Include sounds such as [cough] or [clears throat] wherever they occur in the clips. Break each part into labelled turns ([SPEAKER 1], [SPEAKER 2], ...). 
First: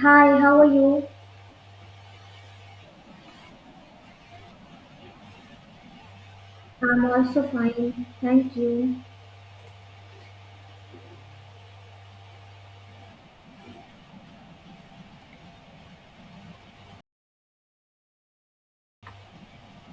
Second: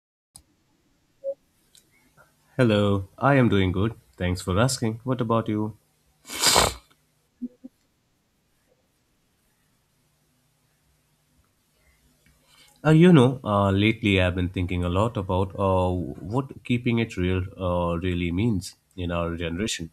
[SPEAKER 1] Hi, how are you?
[SPEAKER 2] Hello, I am doing good. Thanks for asking. What about you?
[SPEAKER 1] I'm also fine. Thank you.
[SPEAKER 2] Lately I've been thinking a lot about what keeping it real really means in our generation.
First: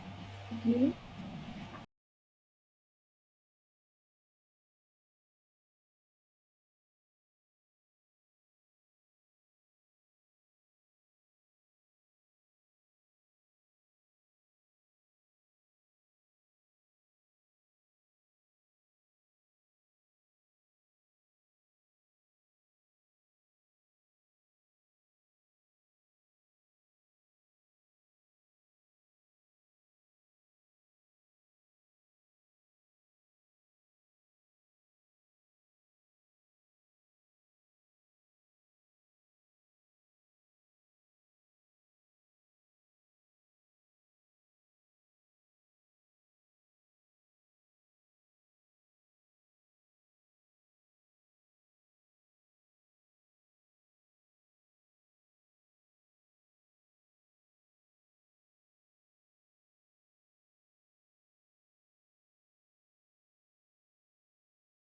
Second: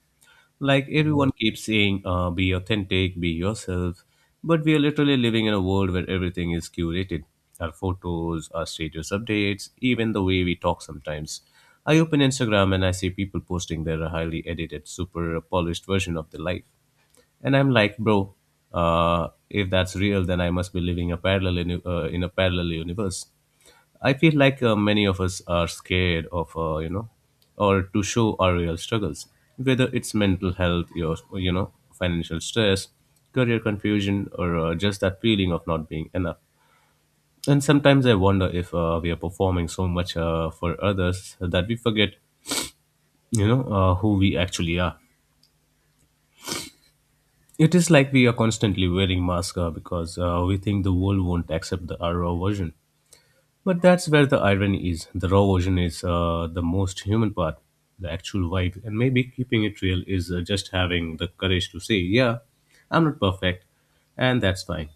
[SPEAKER 2] Like
[SPEAKER 1] you.
[SPEAKER 2] everyone keeps saying, be authentic, be yourself, but we are literally living in a world where everything is curated. Our photos, our status updates, even the way we talk sometimes. I open Instagram and I see people posting their highly edited, super polished version of their life. And I'm like, bro, if that's real, then I must be living a in a parallel universe. I feel like many of us are scared of, or to show our real struggles, whether it's mental health, your, financial stress, career confusion, or just that feeling of not being enough. And sometimes I wonder if we are performing so much for others that we forget, who we actually are. It is like we are constantly wearing masks because we think the world won't accept our raw version. But that's where the irony is. The raw version is the most human part, the actual vibe. And maybe keeping it real is just having the courage to say, yeah, I'm not perfect, and that's fine.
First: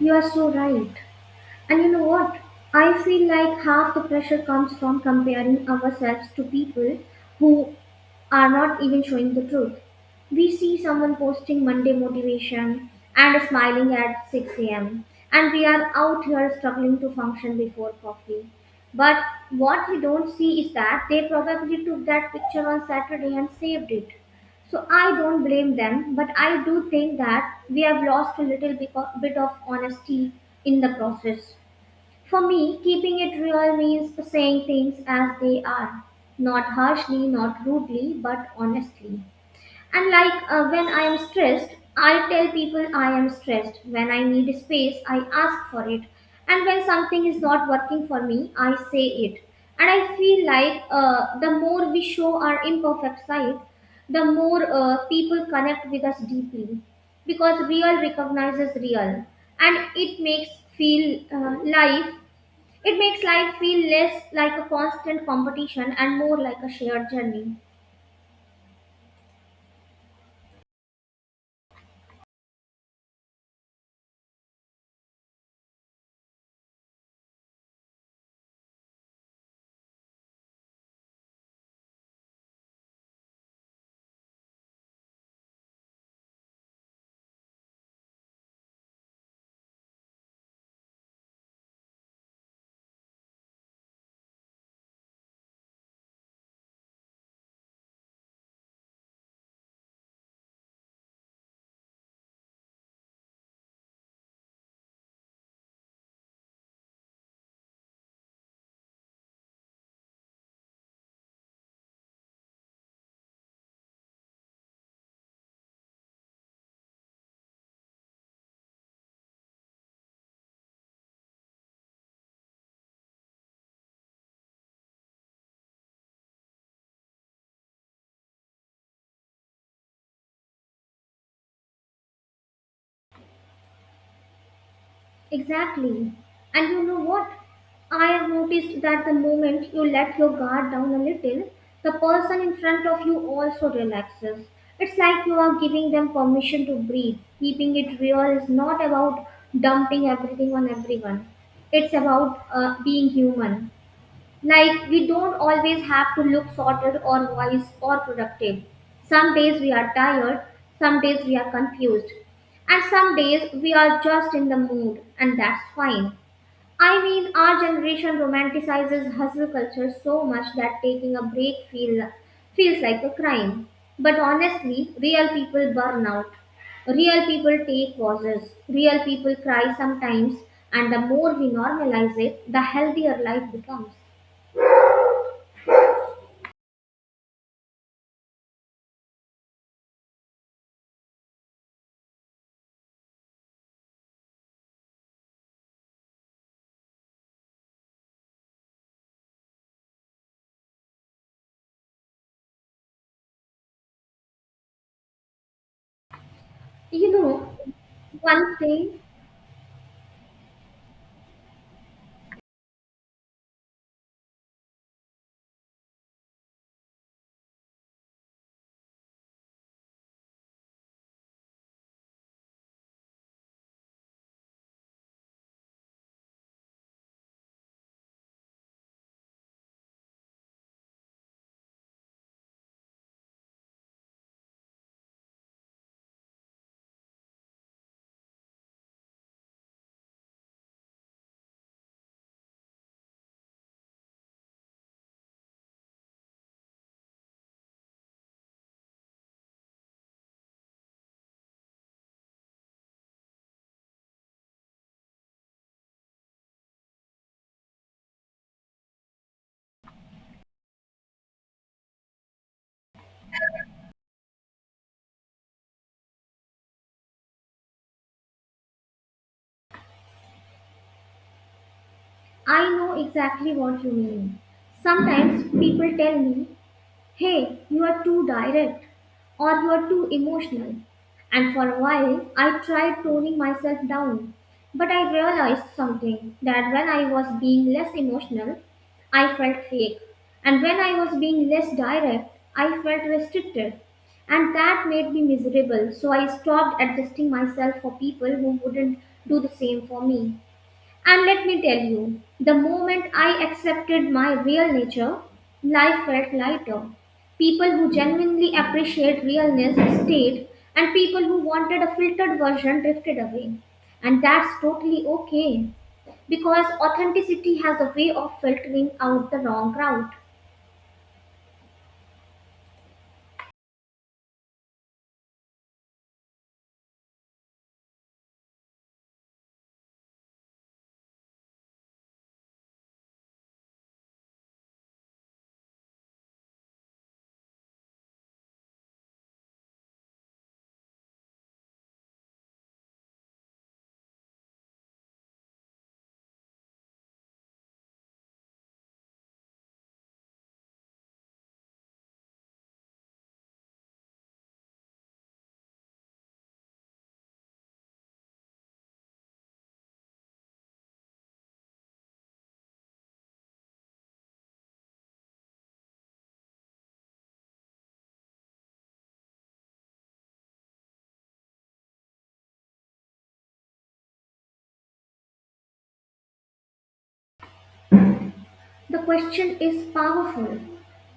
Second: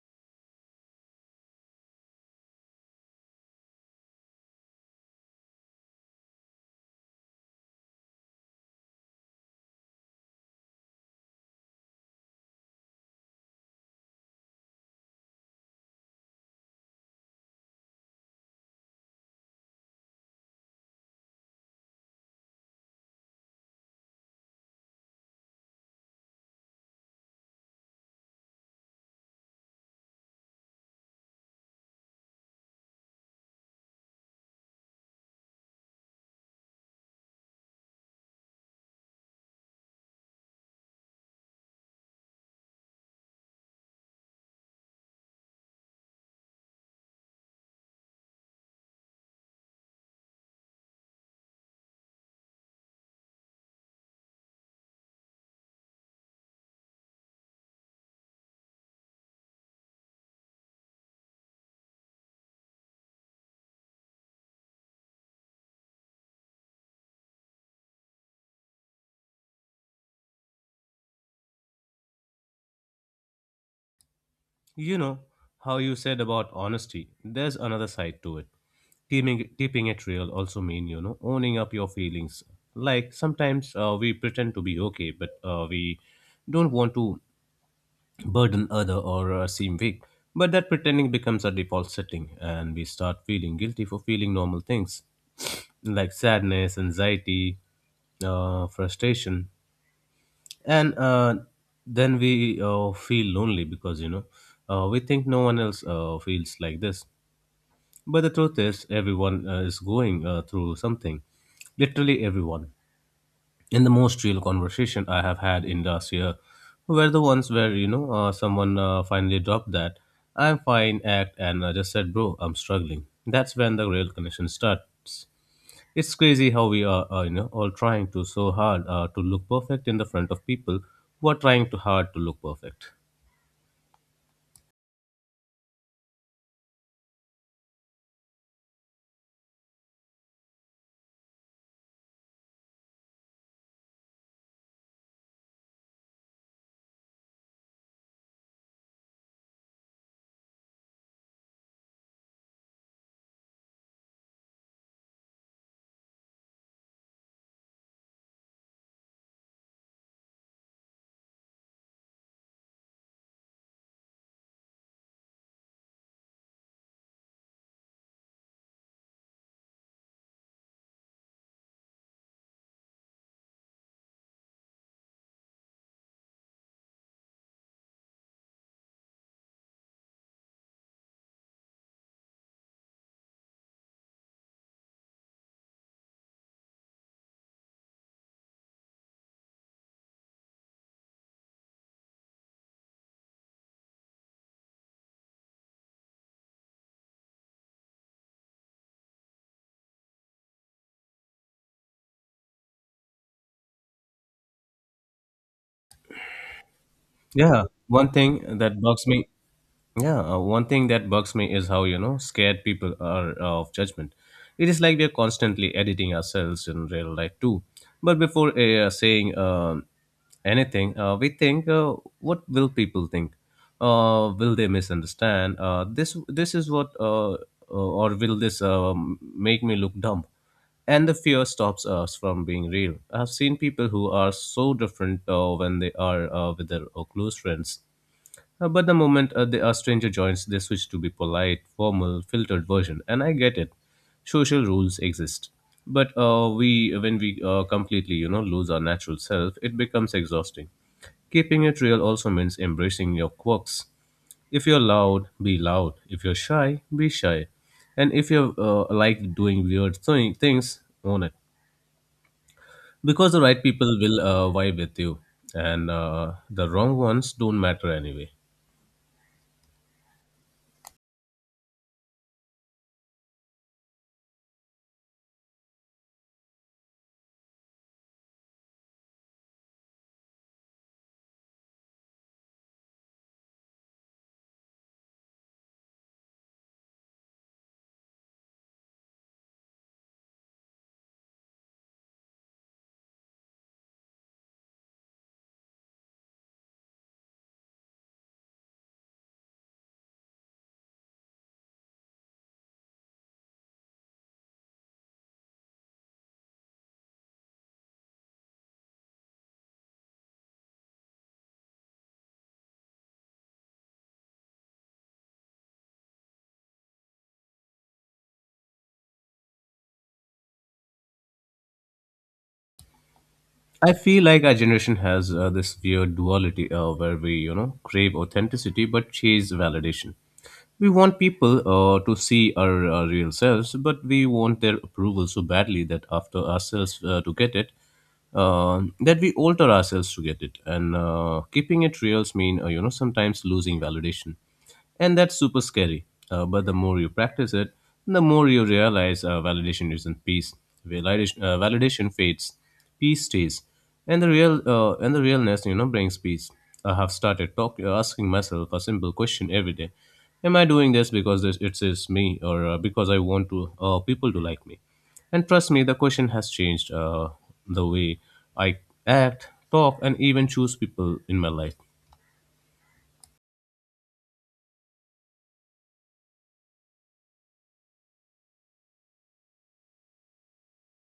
[SPEAKER 1] You are so right. And you know what? I feel like half the pressure comes from comparing ourselves to people who are not even showing the truth. We see someone posting Monday motivation and smiling at 6 a.m., and we are out here struggling to function before coffee. But what we don't see is that they probably took that picture on Saturday and saved it. So I don't blame them, but I do think that we have lost a bit of honesty in the process. For me, keeping it real means saying things as they are, not harshly, not rudely, but honestly. And like, when I am stressed, I tell people I am stressed. When I need space, I ask for it. And when something is not working for me, I say it. And I feel like the more we show our imperfect side, the more people connect with us deeply, because real recognizes real, and feel uh, life it makes life feel less like a constant competition and more like a shared journey.
[SPEAKER 2] You know how you said about honesty. There's another side to it. Keeping it real also mean owning up your feelings. Like sometimes we pretend to be okay, but we don't want to burden other or seem weak. But that pretending becomes a default setting, and we start feeling guilty for feeling normal things like sadness, anxiety, frustration, and then we feel lonely because we think no one else feels like this. But the truth is, everyone is going through something, literally everyone. And the most real conversation I have had in last year were the ones where someone finally dropped that I'm fine act and just said, "Bro, I'm struggling." That's when the real connection starts. It's crazy how we are, all trying to so hard to look perfect in the front of people who are trying too hard to look perfect.
[SPEAKER 1] Exactly. And you know what? I have noticed that the moment you let your guard down a little, the person in front of you also relaxes. It's like you are giving them permission to breathe. Keeping it real is not about dumping everything on everyone, it's about being human. Like, we don't always have to look sorted or wise or productive. Some days we are tired, some days we are confused, and some days we are just in the mood, and that's fine. I mean, our generation romanticizes hustle culture so much that taking a break feel, feels like a crime. But honestly, real people burn out. Real people take pauses. Real people cry sometimes, and the more we normalize it, the healthier life becomes. You know,
[SPEAKER 2] Yeah, one
[SPEAKER 1] one
[SPEAKER 2] thing that
[SPEAKER 1] thing.
[SPEAKER 2] bugs me Yeah, one thing that bugs me is how, scared people are of judgment. It is like we are constantly editing ourselves in real life too. But before saying anything, we think, what will people think? Will they misunderstand? Or will this make me look dumb? And the fear stops us from being real. I've seen people who are so different when they are with their close friends but the moment a stranger joins, they switch to be polite, formal, filtered version, and I get it. Social rules exist, but we when we completely lose our natural self, it becomes exhausting. Keeping it real also means embracing your quirks. If you're loud, be loud. If you're shy, be shy. And if you like doing things, own it. Because the right people will vibe with you, and the wrong ones don't matter anyway.
[SPEAKER 1] I know exactly what you mean. Sometimes people tell me, hey, you are too direct, or you are too emotional. And for a while, I tried toning myself down. But I realized something: that when I was being less emotional, I felt fake. And when I was being less direct, I felt restricted. And that made me miserable, so I stopped adjusting myself for people who wouldn't do the same for me. And let me tell you, the moment I accepted my real nature, life felt lighter. People who genuinely appreciate realness stayed, and people who wanted a filtered version drifted away. And that's totally okay, because authenticity has a way of filtering out the wrong crowd.
[SPEAKER 2] I feel like our generation has this weird duality where we, crave authenticity but chase validation. We want people to see our real selves, but we want their approval so badly that we alter ourselves to get it. And keeping it real means, sometimes losing validation, and that's super scary. But the more you practice it, the more you realize validation isn't peace. Validation fades, peace stays, and the realness brings peace. I have started asking myself a simple question every day. Am I doing this because it is me or because I want to people to like me? And trust me, the question has changed the way I act, talk, and even choose people in my life.
[SPEAKER 1] The question is powerful.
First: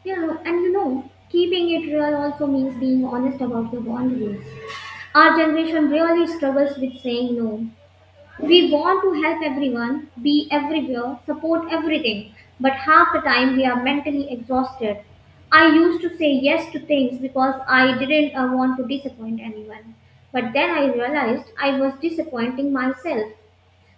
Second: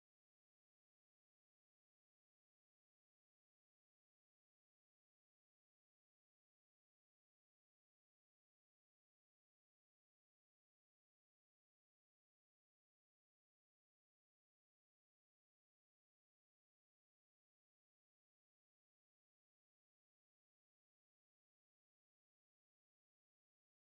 [SPEAKER 1] You know, and you know, keeping it real also means being honest about your boundaries. Our generation really struggles with saying no. We want to help everyone, be everywhere, support everything, but half the time we are mentally exhausted. I used to say yes to things because I didn't want to disappoint anyone. But then I realized I was disappointing myself.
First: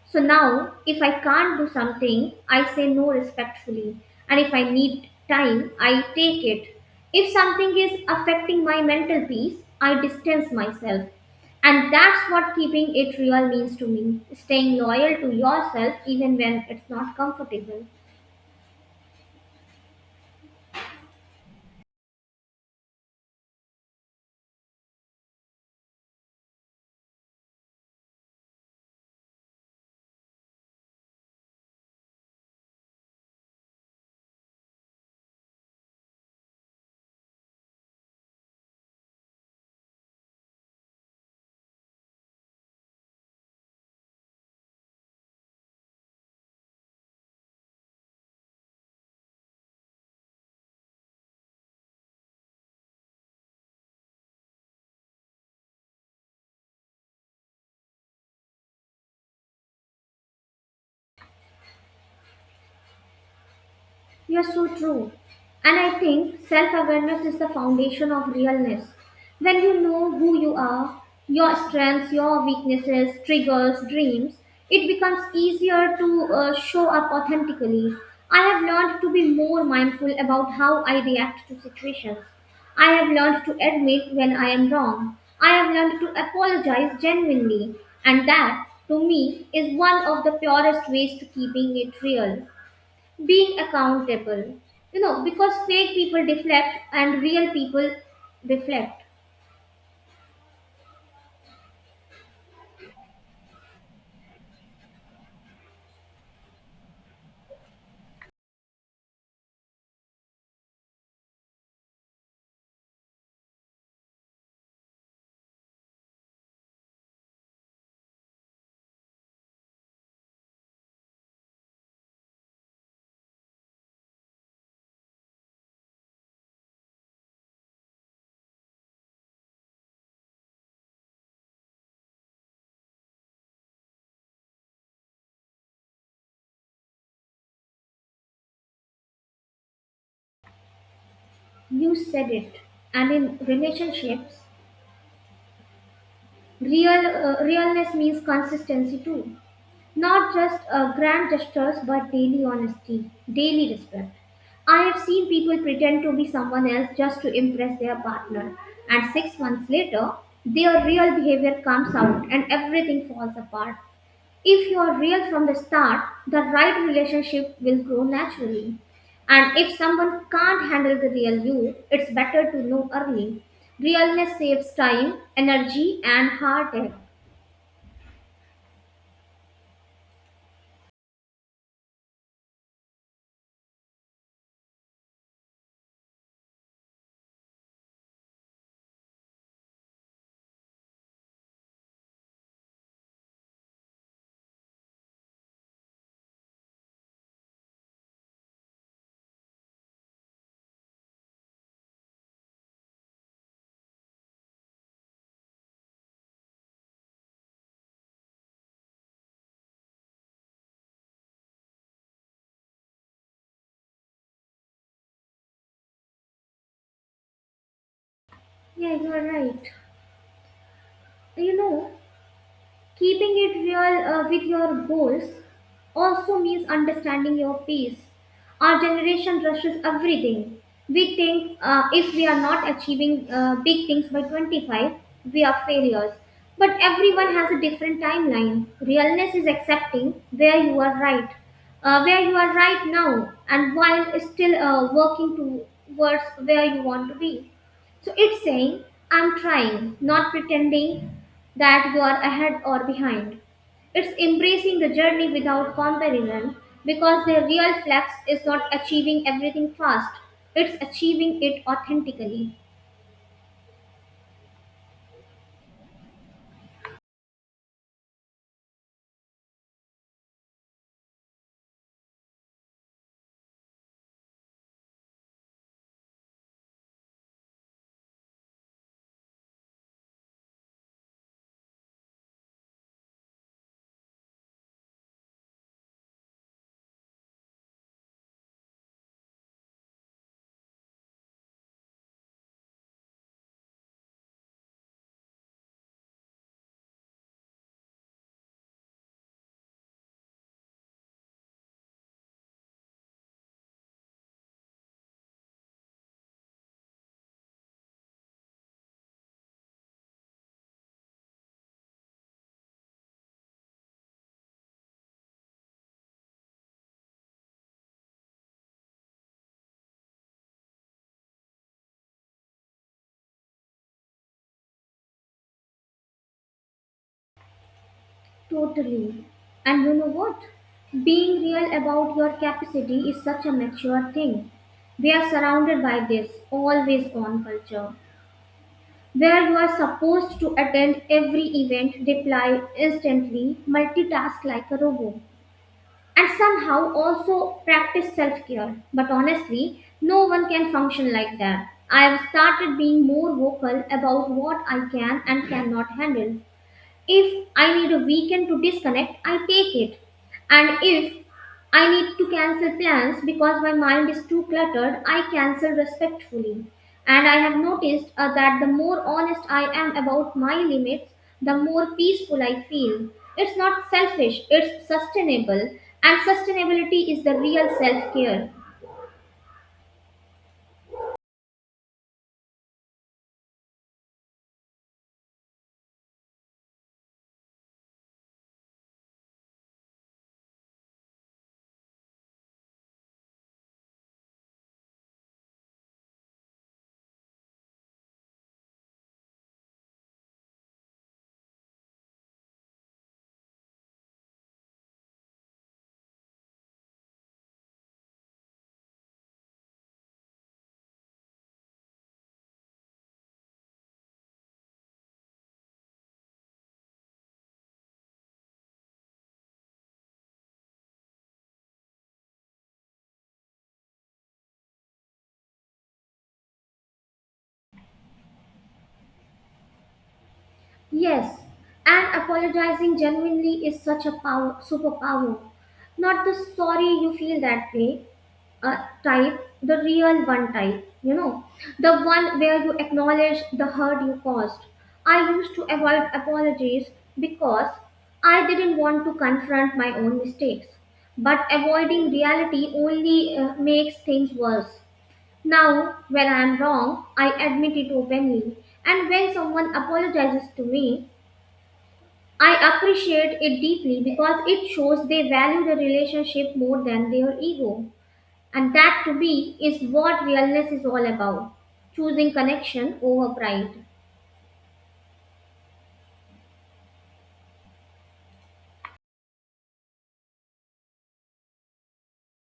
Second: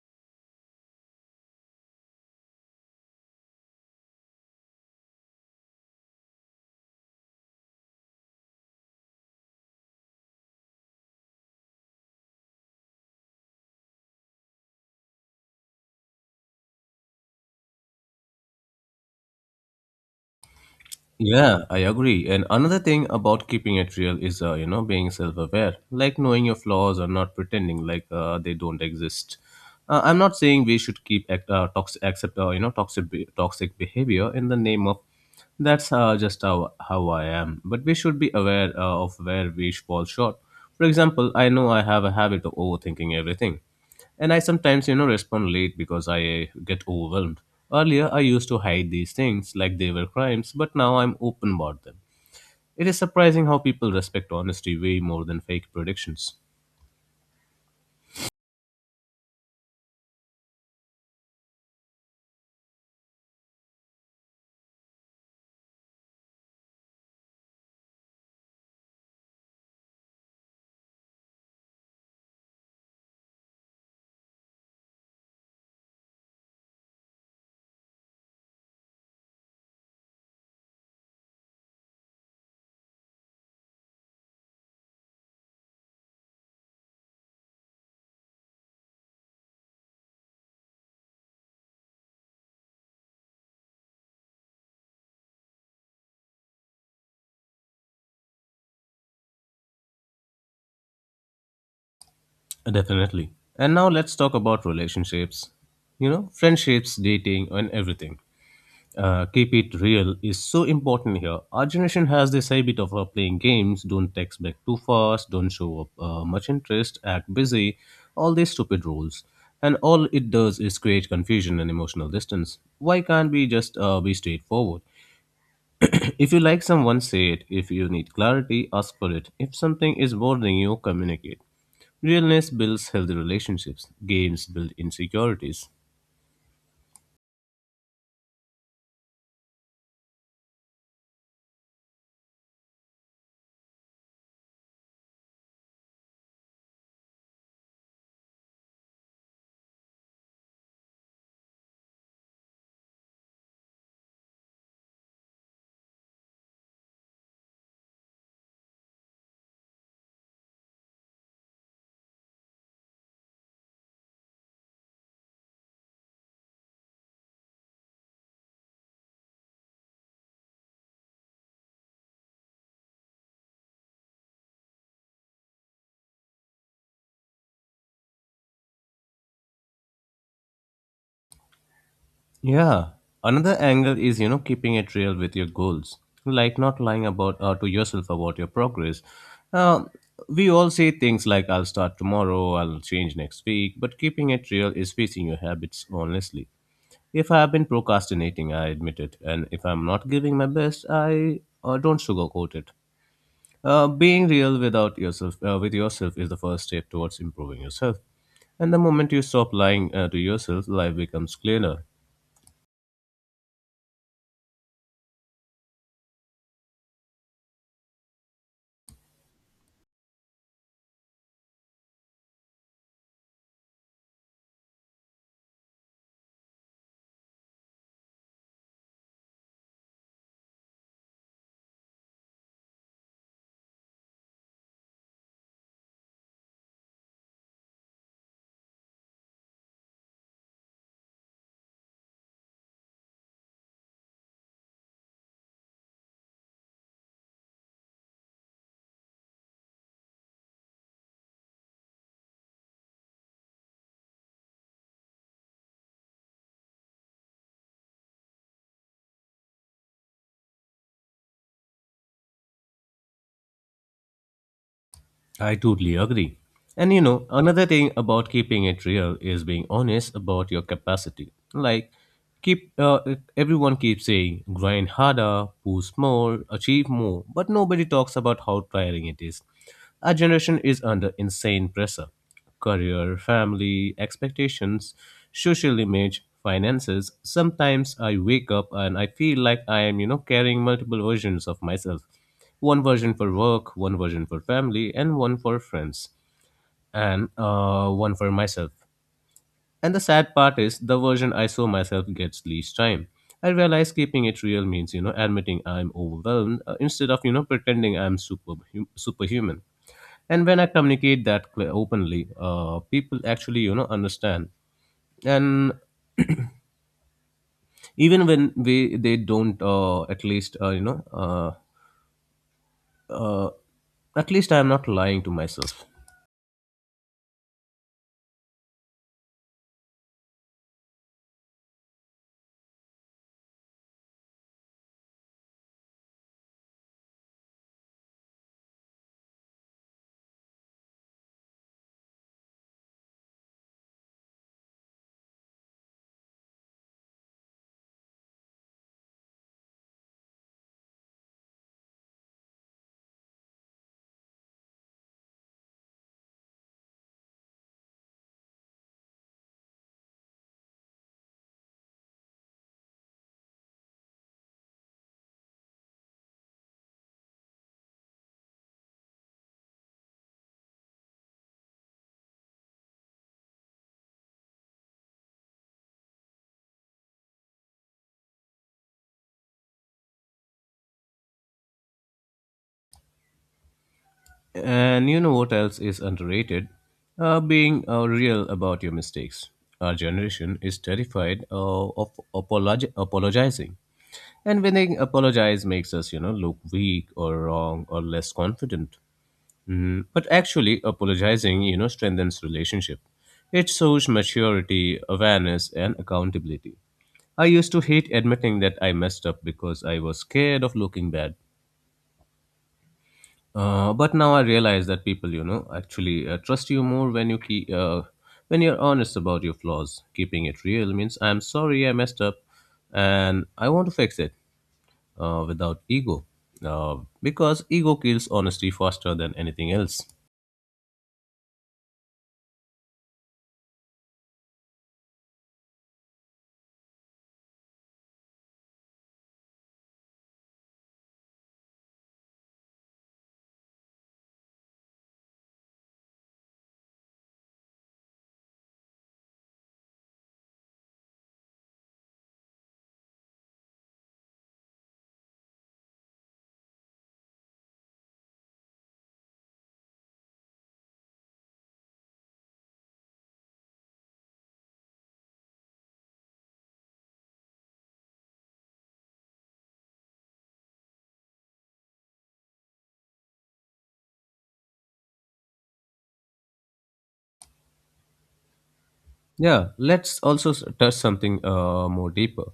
[SPEAKER 1] So now, if I can't do something, I say no respectfully. And if I need time, I take it. If something is affecting my mental peace, I distance myself. And that's what keeping it real means to me: staying loyal to yourself even when it's not comfortable.
[SPEAKER 2] Yeah, I agree. And another thing about keeping it real is, being self-aware, like knowing your flaws or not pretending like they don't exist. I'm not saying we should toxic, accept, toxic toxic behavior in the name of that's just how I am. But we should be aware of where we fall short. For example, I know I have a habit of overthinking everything, and I sometimes, respond late because I get overwhelmed. Earlier, I used to hide these things like they were crimes, but now I'm open about them. It is surprising how people respect honesty way more than fake predictions.
[SPEAKER 1] You're so true. And I think self awareness is the foundation of realness. When you know who you are, your strengths, your weaknesses, triggers, dreams, it becomes easier to show up authentically. I have learned to be more mindful about how I react to situations. I have learned to admit when I am wrong. I have learned to apologize genuinely. And that, to me, is one of the purest ways to keeping it real: being accountable, you know, because fake people deflect and real people reflect.
[SPEAKER 2] Definitely. And now let's talk about relationships, friendships, dating, and everything. Keep it real is so important here. Our generation has this habit of playing games, don't text back too fast, don't show up much interest, act busy, all these stupid rules. And all it does is create confusion and emotional distance. Why can't we just be straightforward? [clears throat] If you like someone, say it. If you need clarity, ask for it. If something is bothering you, communicate. Realness builds healthy relationships. Games build insecurities.
[SPEAKER 1] You said it. And in relationships, realness means consistency too, not just grand gestures, but daily honesty, daily respect. I have seen people pretend to be someone else just to impress their partner, and 6 months later their real behavior comes out and everything falls apart. If you are real from the start, the right relationship will grow naturally. And if someone can't handle the real you, it's better to know early. Realness saves time, energy, and heartache.
[SPEAKER 2] Yeah. Another angle is, keeping it real with your goals, like not lying about to yourself about your progress. Uh, we all say things like "I'll start tomorrow," "I'll change next week," but keeping it real is facing your habits honestly. If I have been procrastinating, I admit it, and if I'm not giving my best, I don't sugarcoat it. Being real without yourself, with yourself, is the first step towards improving yourself. And the moment you stop lying to yourself, life becomes clearer.
[SPEAKER 1] Yeah, you are right. You know, keeping it real with your goals also means understanding your pace. Our generation rushes everything. We think, if we are not achieving big things by 25, we are failures. But everyone has a different timeline. Realness is accepting where you are right now, and while still working towards where you want to be. So it's saying, I'm trying, not pretending that you are ahead or behind. It's embracing the journey without comparison, because the real flex is not achieving everything fast, it's achieving it authentically.
[SPEAKER 2] I totally agree. And you know, another thing about keeping it real is being honest about your capacity. Like, keep everyone keeps saying grind harder, push more, achieve more, but nobody talks about how tiring it is. Our generation is under insane pressure: career, family, expectations, social image, finances. Sometimes I wake up and I feel like I am, carrying multiple versions of myself, one version for work, one version for family, and one for friends, and one for myself. And the sad part is the version I saw myself gets least time. I realize keeping it real means, admitting I'm overwhelmed instead of, pretending I'm superhuman. And when I communicate that openly, people actually, understand. And even when we they don't, uh, at least I'm not lying to myself.
[SPEAKER 1] Totally. And you know what? Being real about your capacity is such a mature thing. We are surrounded by this always on culture, where you are supposed to attend every event, reply instantly, multitask like a robot, and somehow also practice self care. But honestly, no one can function like that. I have started being more vocal about what I can and cannot handle. If I need a weekend to disconnect, I take it. And if I need to cancel plans because my mind is too cluttered, I cancel respectfully. And I have noticed that the more honest I am about my limits, the more peaceful I feel. It's not selfish, it's sustainable. And sustainability is the real self care.
[SPEAKER 2] And you know what else is underrated? Being real about your mistakes. Our generation is terrified of apologizing. And when they apologize makes us, look weak or wrong or less confident. But actually, apologizing, strengthens relationship. It shows maturity, awareness, and accountability. I used to hate admitting that I messed up because I was scared of looking bad. But now I realize that people, actually trust you more when when you're honest about your flaws. Keeping it real means I'm sorry I messed up, and I want to fix it without ego, because ego kills honesty faster than anything else.
[SPEAKER 1] Yes, and apologizing genuinely is such a superpower. Not the sorry you feel that way, uh, type, the real one type, you know, the one where you acknowledge the hurt you caused. I used to avoid apologies because I didn't want to confront my own mistakes. But avoiding reality only makes things worse. Now, when I am wrong, I admit it openly. And when someone apologizes to me, I appreciate it deeply because it shows they value the relationship more than their ego. And that, to be, is what realness is all about: choosing connection over pride.
[SPEAKER 2] Yeah, let's also touch something more deeper.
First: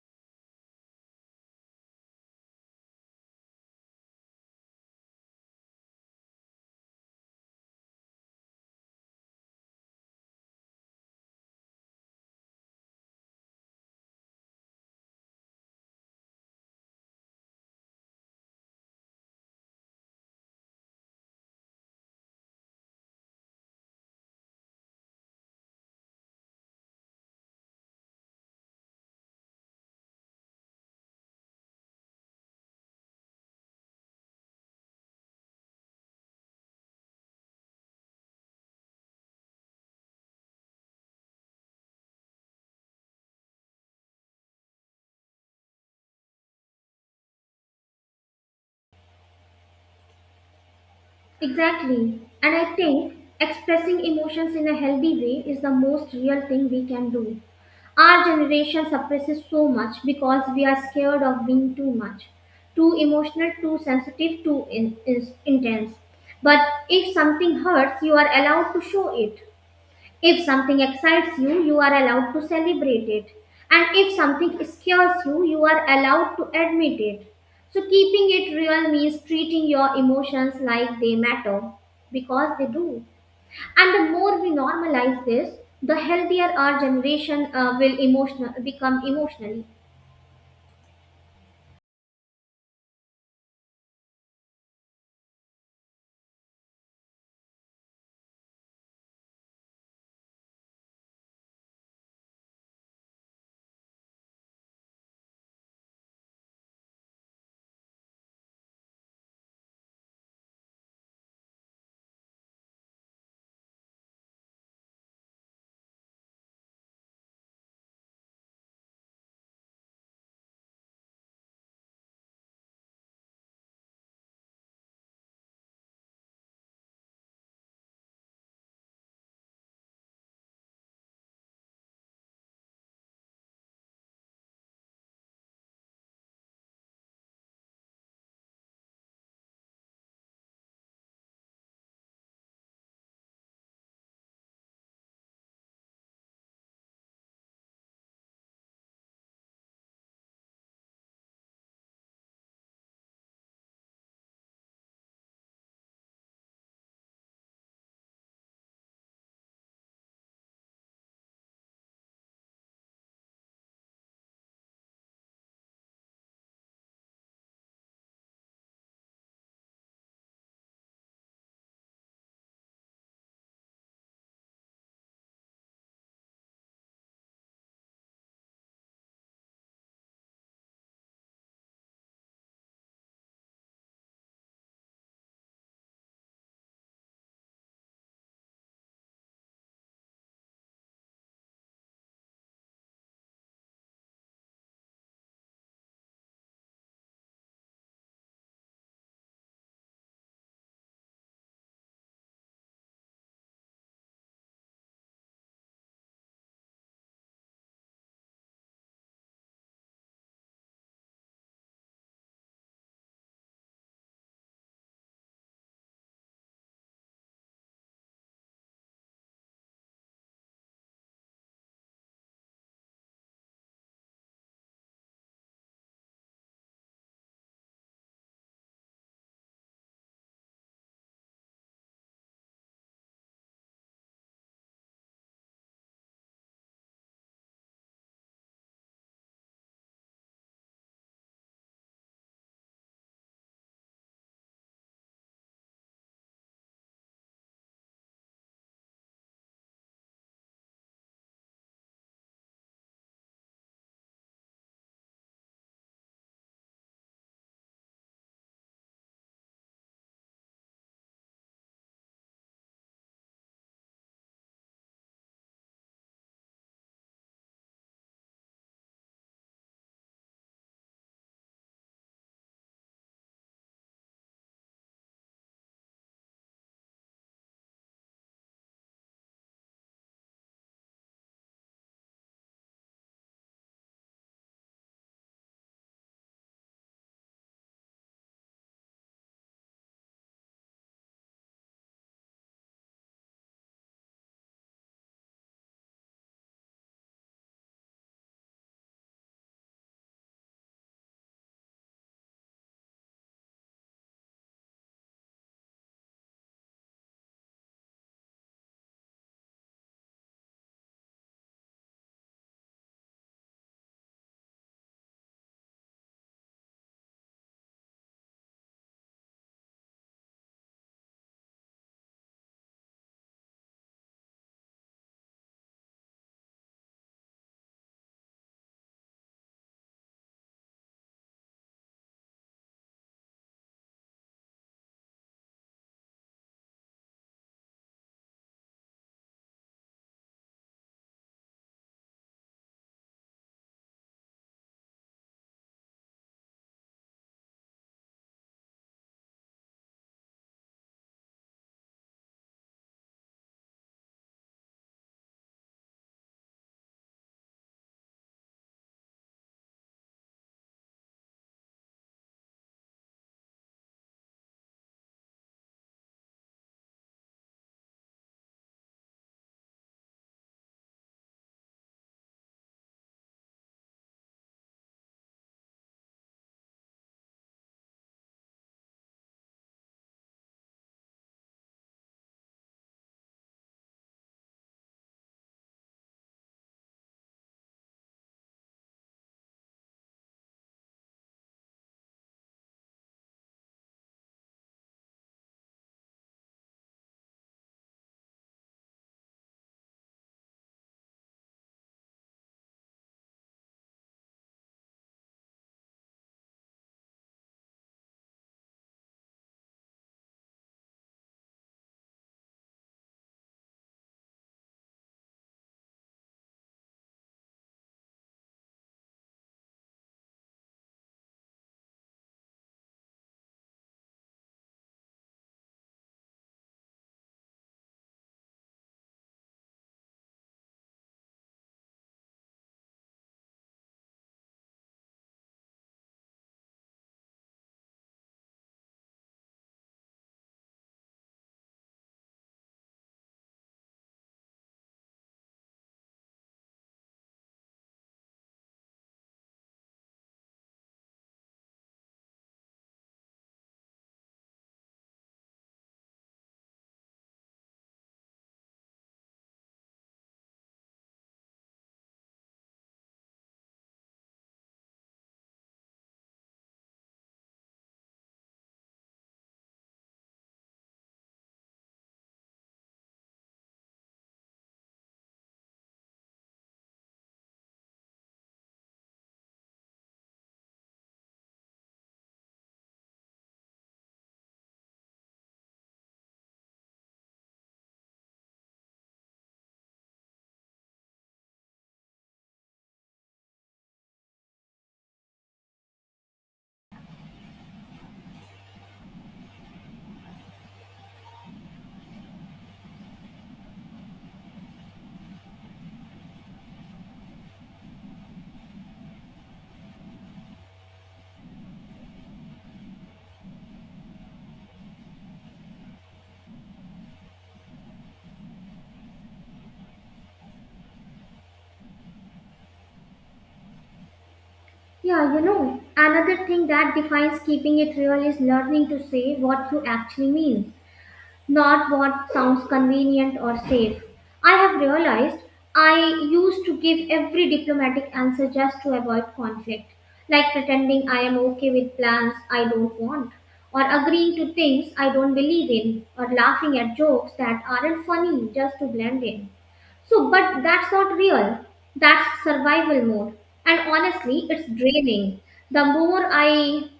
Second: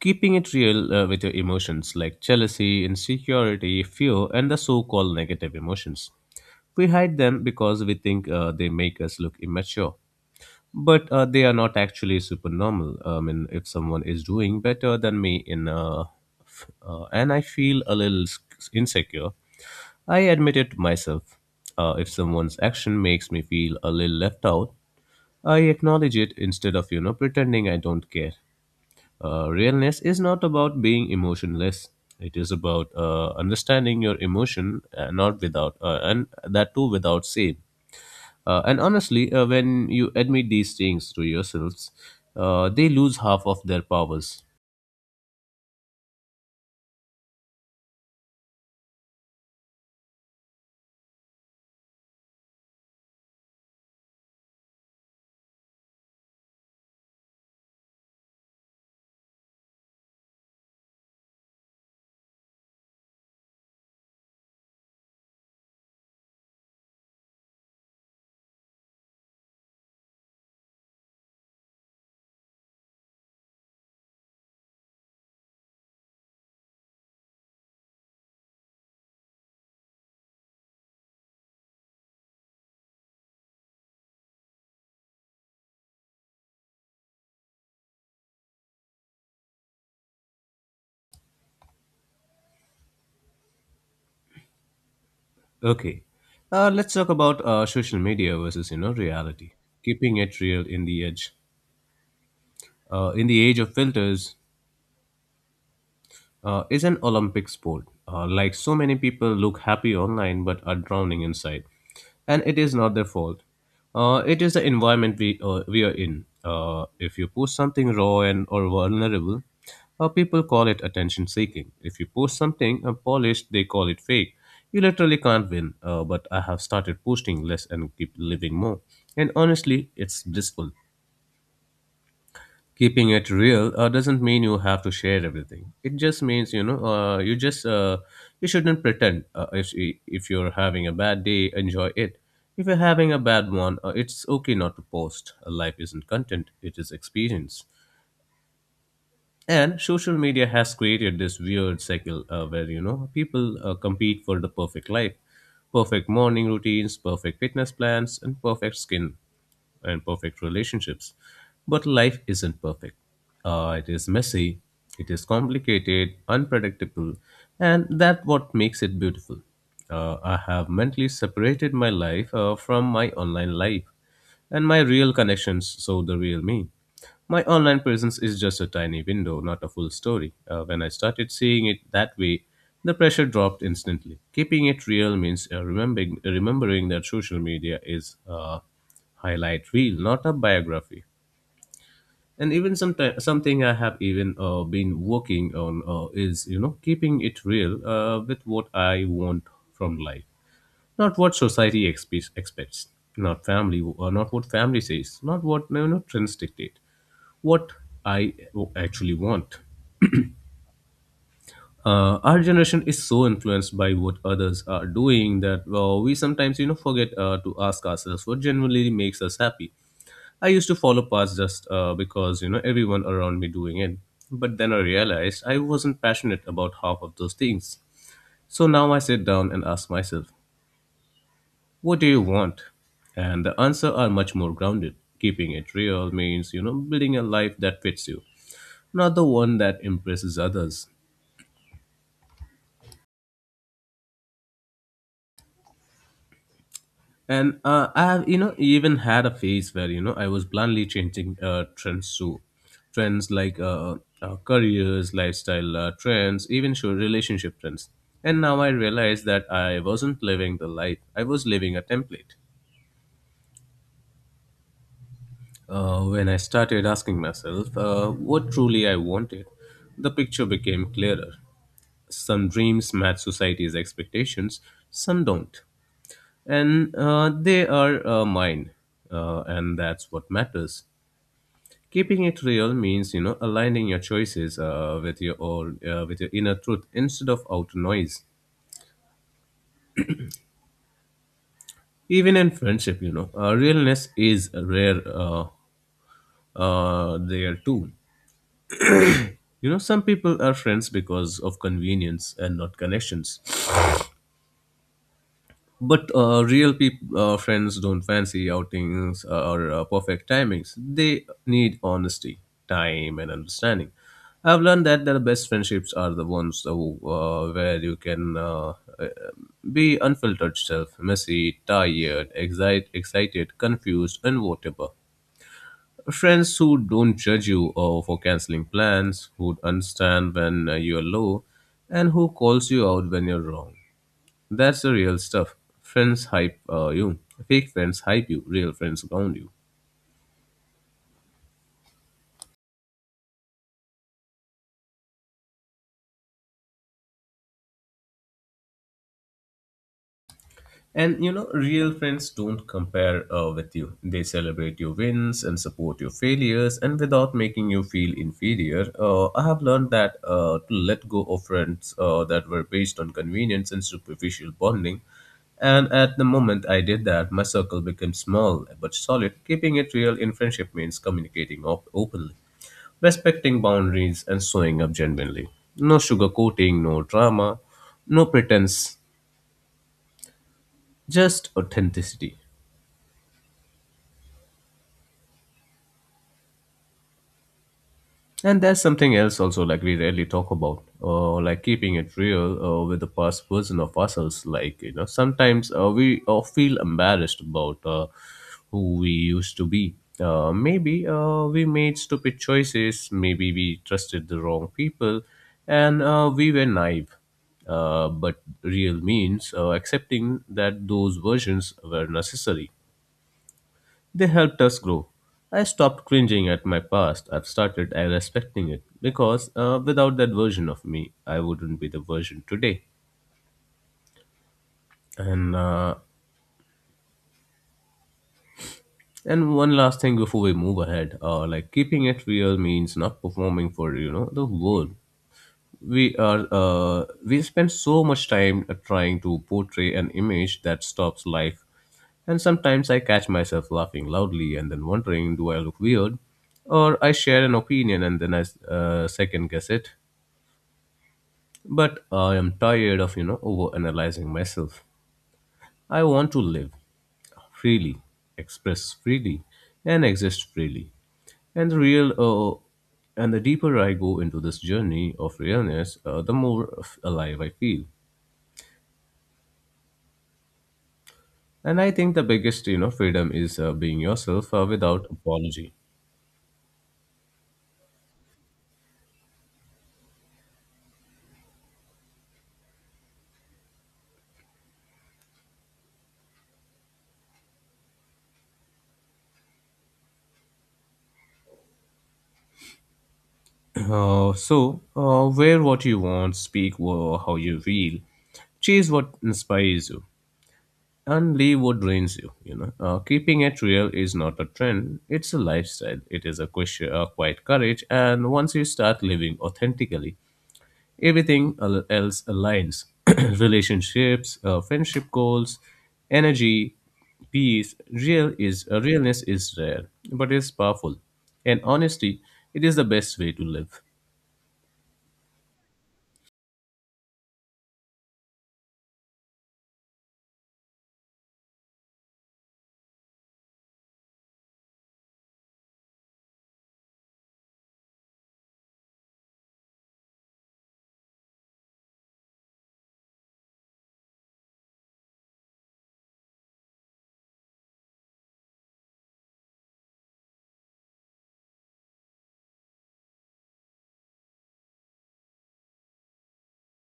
[SPEAKER 2] Keeping it real with your emotions like jealousy, insecurity, fear, and the so called negative emotions. We hide them because we think they make us look immature. But they are not actually super normal. I mean, if someone is doing better than me in, and I feel a little insecure, I admit it myself. If someone's action makes me feel a little left out, I acknowledge it instead of, pretending I don't care. Realness is not about being emotionless. It is about understanding your emotion, not without, and that too without shame. And honestly, when you admit these things to yourselves, they lose half of their powers.
[SPEAKER 1] Exactly. And I think expressing emotions in a healthy way is the most real thing we can do. Our generation suppresses so much because we are scared of being too much, too emotional, too sensitive, intense. But if something hurts, you are allowed to show it. If something excites you, you are allowed to celebrate it. And if something scares you, you are allowed to admit it. So, keeping it real means treating your emotions like they matter because they do. And the more we normalize this, the healthier our generation will become emotionally.
[SPEAKER 2] Okay, let's talk about social media versus, reality. Keeping it real in in the age of filters, is an Olympic sport. Like so many people look happy online but are drowning inside. And it is not their fault. It is the environment we are in. If you post something raw and or vulnerable, people call it attention seeking. If you post something polished, they call it fake. You literally can't win, but I have started posting less and keep living more. And honestly, it's blissful. Keeping it real doesn't mean you have to share everything. It just means you just you shouldn't pretend. If if you're having a bad day, enjoy it. If you're having a bad one, it's okay not to post. Life isn't content, it is experience. And social media has created this weird cycle where, you know, people compete for the perfect life, perfect morning routines, perfect fitness plans, and perfect skin and perfect relationships. But life isn't perfect. It is messy, it is complicated, unpredictable, and that what makes it beautiful. I have mentally separated my life from my online life and my real connections, so the real me. My online presence is just a tiny window, not a full story. When I started seeing it that way, the pressure dropped instantly. Keeping it real means remembering that social media is a highlight reel, not a biography. And even something I have even been working on is, you know, keeping it real with what I want from life, not what society expects, not family, or not what family says, not what, you know, trends dictate, what I actually want. Our generation is so influenced by what others are doing that, well, we sometimes, you know, forget to ask ourselves what genuinely makes us happy. I used to follow paths just because, you know, everyone around me doing it, but then I realized I wasn't passionate about half of those things. So now I sit down and ask myself, what do you want? And the answer are much more grounded. Keeping it real means, you know, building a life that fits you, not the one that impresses others. And I have, you know, even had a phase where, you know, I was blindly changing trends too. Trends like careers, lifestyle trends, even sure relationship trends. And now I realize that I wasn't living the life, I was living a template. When I started asking myself what truly I wanted, the picture became clearer. Some dreams match society's expectations, some don't. And they are mine, and that's what matters. Keeping it real means, you know, aligning your choices with your inner truth instead of outer noise. Even in friendship, you know, realness is rare, there too. You know, some people are friends because of convenience and not connections. But real friends don't fancy outings or perfect timings. They need honesty, time, and understanding. I've learned that the best friendships are the ones who, where you can uh, be unfiltered self, messy, tired, excited, confused, and whatever. Friends who don't judge you for canceling plans, who understand when you're low, and who calls you out when you're wrong. That's the real stuff. Friends hype you. Fake friends hype you. Real friends ground you. And, you know, real friends don't compare with you. They celebrate your wins and support your failures, and without making you feel inferior. I have learned that to let go of friends that were based on convenience and superficial bonding. And at the moment I did that, my circle became small but solid. Keeping it real in friendship means communicating openly, respecting boundaries, and showing up genuinely. No sugarcoating, no drama, no pretense, just authenticity. And there's something else also like we rarely talk about, like keeping it real with the past version of ourselves. Like, you know, sometimes we feel embarrassed about who we used to be. Maybe we made stupid choices. Maybe we trusted the wrong people, and we were naive. But real means accepting that those versions were necessary. They helped us grow. I stopped cringing at my past. I've started respecting it because, without that version of me, I wouldn't be the version today. And uh, and one last thing before we move ahead, like keeping it real means not performing for, you know, the world. We spend so much time trying to portray an image that stops life, and sometimes I catch myself laughing loudly and then wondering, do I look weird? Or I share an opinion and then I second guess it. But I am tired of, you know, over analyzing myself. I want to live freely, express freely, and exist freely. And the real uh, and the deeper I go into this journey of realness, the more alive I feel. And I think the biggest, you know, freedom is being yourself without apology. [clears throat] So wear what you want, speak how you feel, chase what inspires you, and leave what drains you. You know, keeping it real is not a trend; it's a lifestyle. It is a question, quiet courage, and once you start living authentically, everything else aligns: [clears throat] relationships, friendship goals, energy, peace. Realness is rare, but it's powerful, and honesty, it is the best way to live.
[SPEAKER 1] Yeah, you know, another thing that defines keeping it real is learning to say what you actually mean, not what sounds convenient or safe. I have realized I used to give every diplomatic answer just to avoid conflict, like pretending I am okay with plans I don't want, or agreeing to things I don't believe in, or laughing at jokes that aren't funny just to blend in. So, but that's not real. That's survival mode. And honestly, it's draining. The more I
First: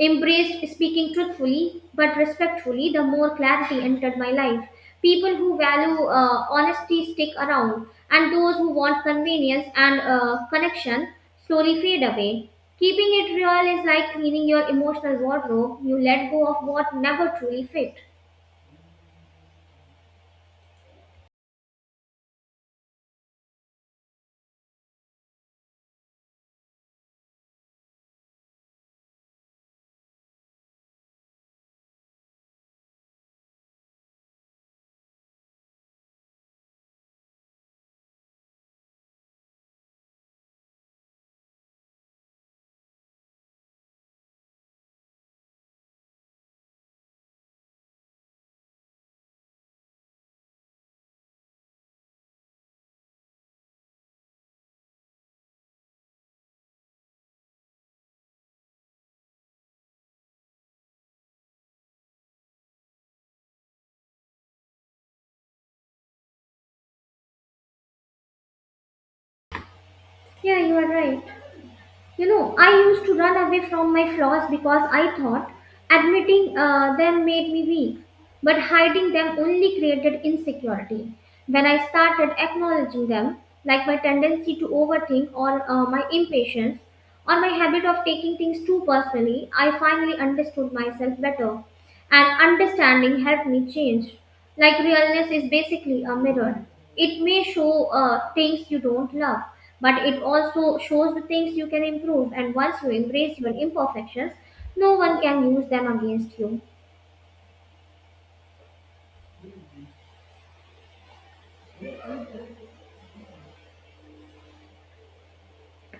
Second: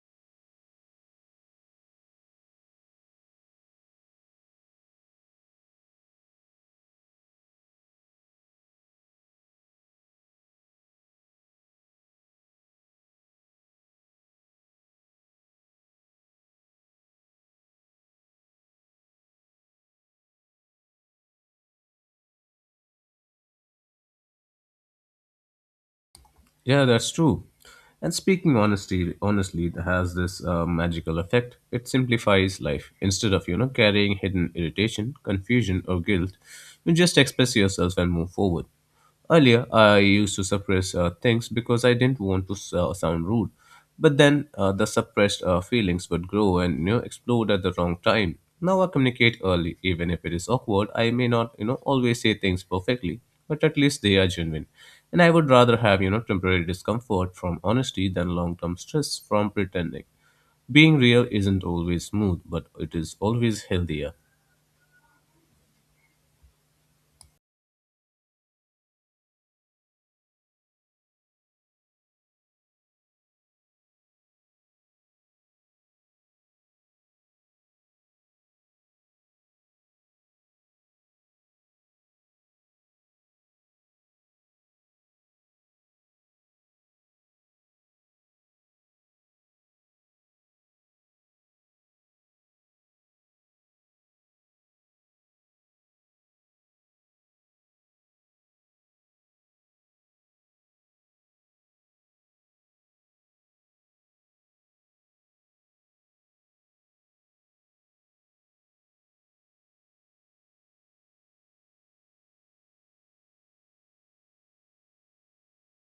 [SPEAKER 1] embraced speaking truthfully but respectfully, the more clarity entered my life. People who value honesty stick around, and those who want convenience and connection slowly fade away. Keeping it real is like cleaning your emotional wardrobe: you let go of what never truly fit.
[SPEAKER 2] Yeah, that's true. And speaking honestly, it has this magical effect. It simplifies life. Instead of, you know, carrying hidden irritation, confusion, or guilt, you just express yourself and move forward. Earlier, I used to suppress things because I didn't want to sound rude. But then the suppressed feelings would grow and, you know, explode at the wrong time. Now I communicate early, even if it is awkward. I may not, you know, always say things perfectly, but at least they are genuine. And I would rather have, you know, temporary discomfort from honesty than long-term stress from pretending. Being real isn't always smooth, but it is always healthier.
[SPEAKER 1] Yeah, you are right. You know, I used to run away from my flaws because I thought admitting them made me weak, but hiding them only created insecurity. When I started acknowledging them, like my tendency to overthink, or my impatience, or my habit of taking things too personally, I finally understood myself better, and understanding helped me change. Like, realness is basically a mirror. It may show things you don't love, but it also shows the things you can improve. And once you embrace your imperfections, no one can use them against you.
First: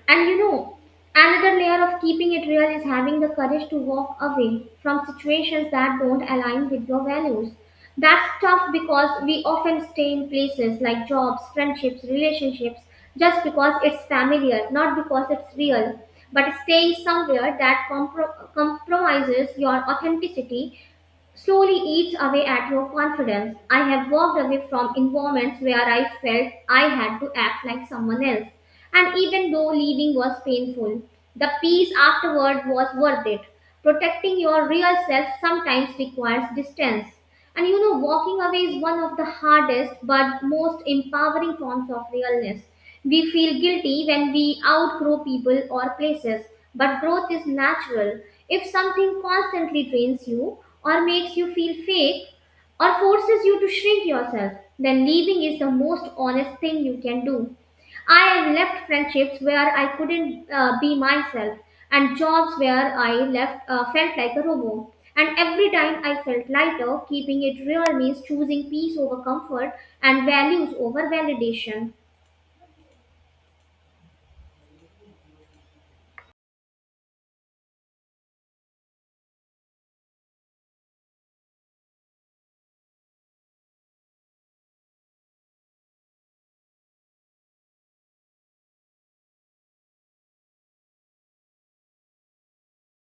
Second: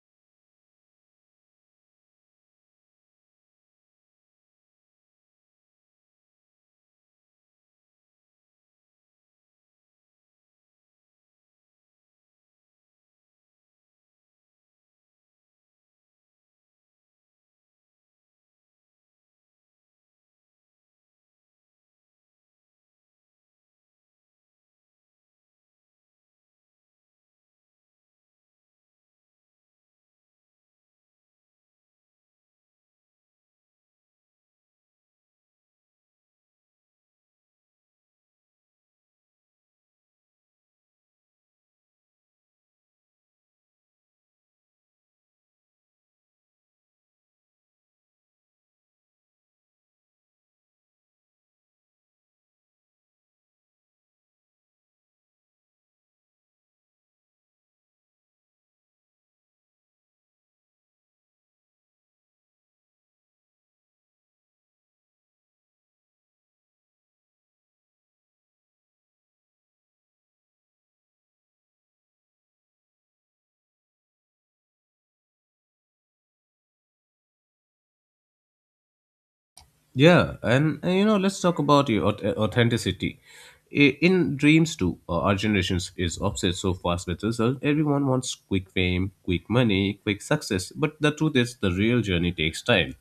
[SPEAKER 1] And you know, another layer of keeping it real is having the courage to walk away from situations that don't align with your values. That's tough because we often stay in places like jobs, friendships, relationships just because it's familiar, not because it's real. But staying somewhere that compromises your authenticity slowly eats away at your confidence. I have walked away from environments where I felt I had to act like someone else, and even though leaving was painful, the peace afterward was worth it. Protecting your real self sometimes requires distance. And you know, walking away is one of the hardest but most empowering forms of realness. We feel guilty when we outgrow people or places, but growth is natural. If something constantly drains you, or makes you feel fake, or forces you to shrink yourself, then leaving is the most honest thing you can do. I have left friendships where I couldn't be myself, and jobs where I left felt like a robot. And every time I felt lighter. Keeping it real means choosing peace over comfort and values over validation.
[SPEAKER 2] Yeah, and, you know, let's talk about your authenticity. In dreams too, our generations is obsessed so fast with results. Everyone wants quick fame, quick money, quick success. But the truth is, the real journey takes time.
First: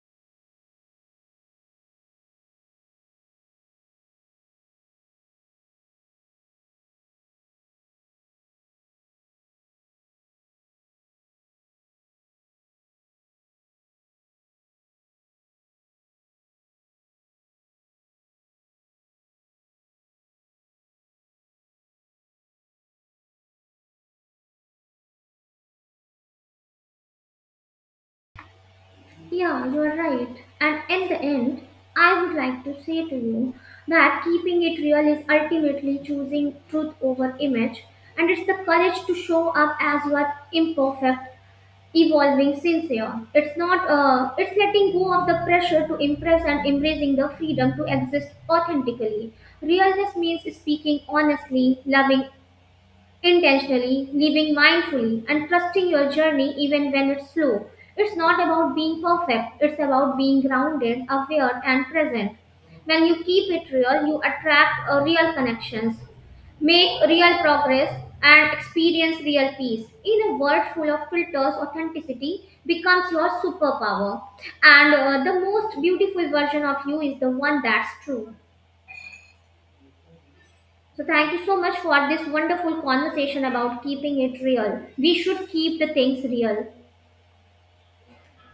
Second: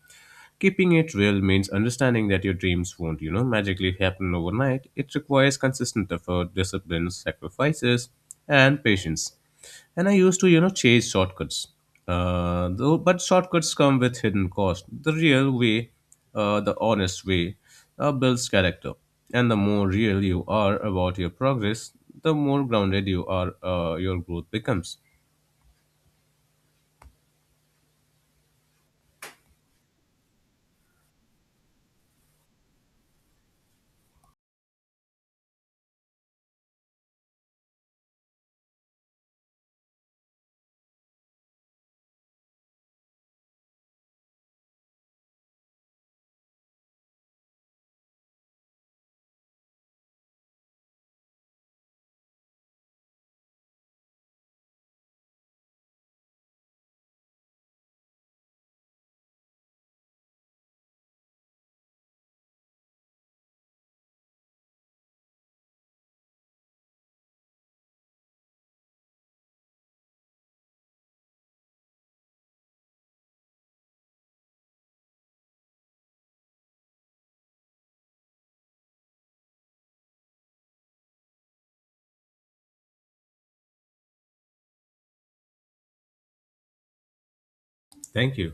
[SPEAKER 2] Keeping it real means understanding that your dreams won't, you know, magically happen overnight. It requires consistent effort, discipline, sacrifices, and patience. And I used to, you know, chase shortcuts. But shortcuts come with hidden cost. The real way, the honest way, builds character. And the more real you are about your progress, the more grounded you are, your growth becomes.
[SPEAKER 1] Yeah, you are right. And in the end, I would like to say to you that keeping it real is ultimately choosing truth over image, and it's the courage to show up as you are: imperfect, evolving, sincere. It's not, It's letting go of the pressure to impress and embracing the freedom to exist authentically. Realness means speaking honestly, loving intentionally, living mindfully, and trusting your journey even when it's slow. It's not about being perfect, it's about being grounded, aware, and present. When you keep it real, you attract real connections, make real progress, and experience real peace. In a world full of filters, authenticity becomes your superpower. And the most beautiful version of you is the one that's true. So thank you so much for this wonderful conversation about keeping it real. We should keep the things real.
[SPEAKER 2] Thank you.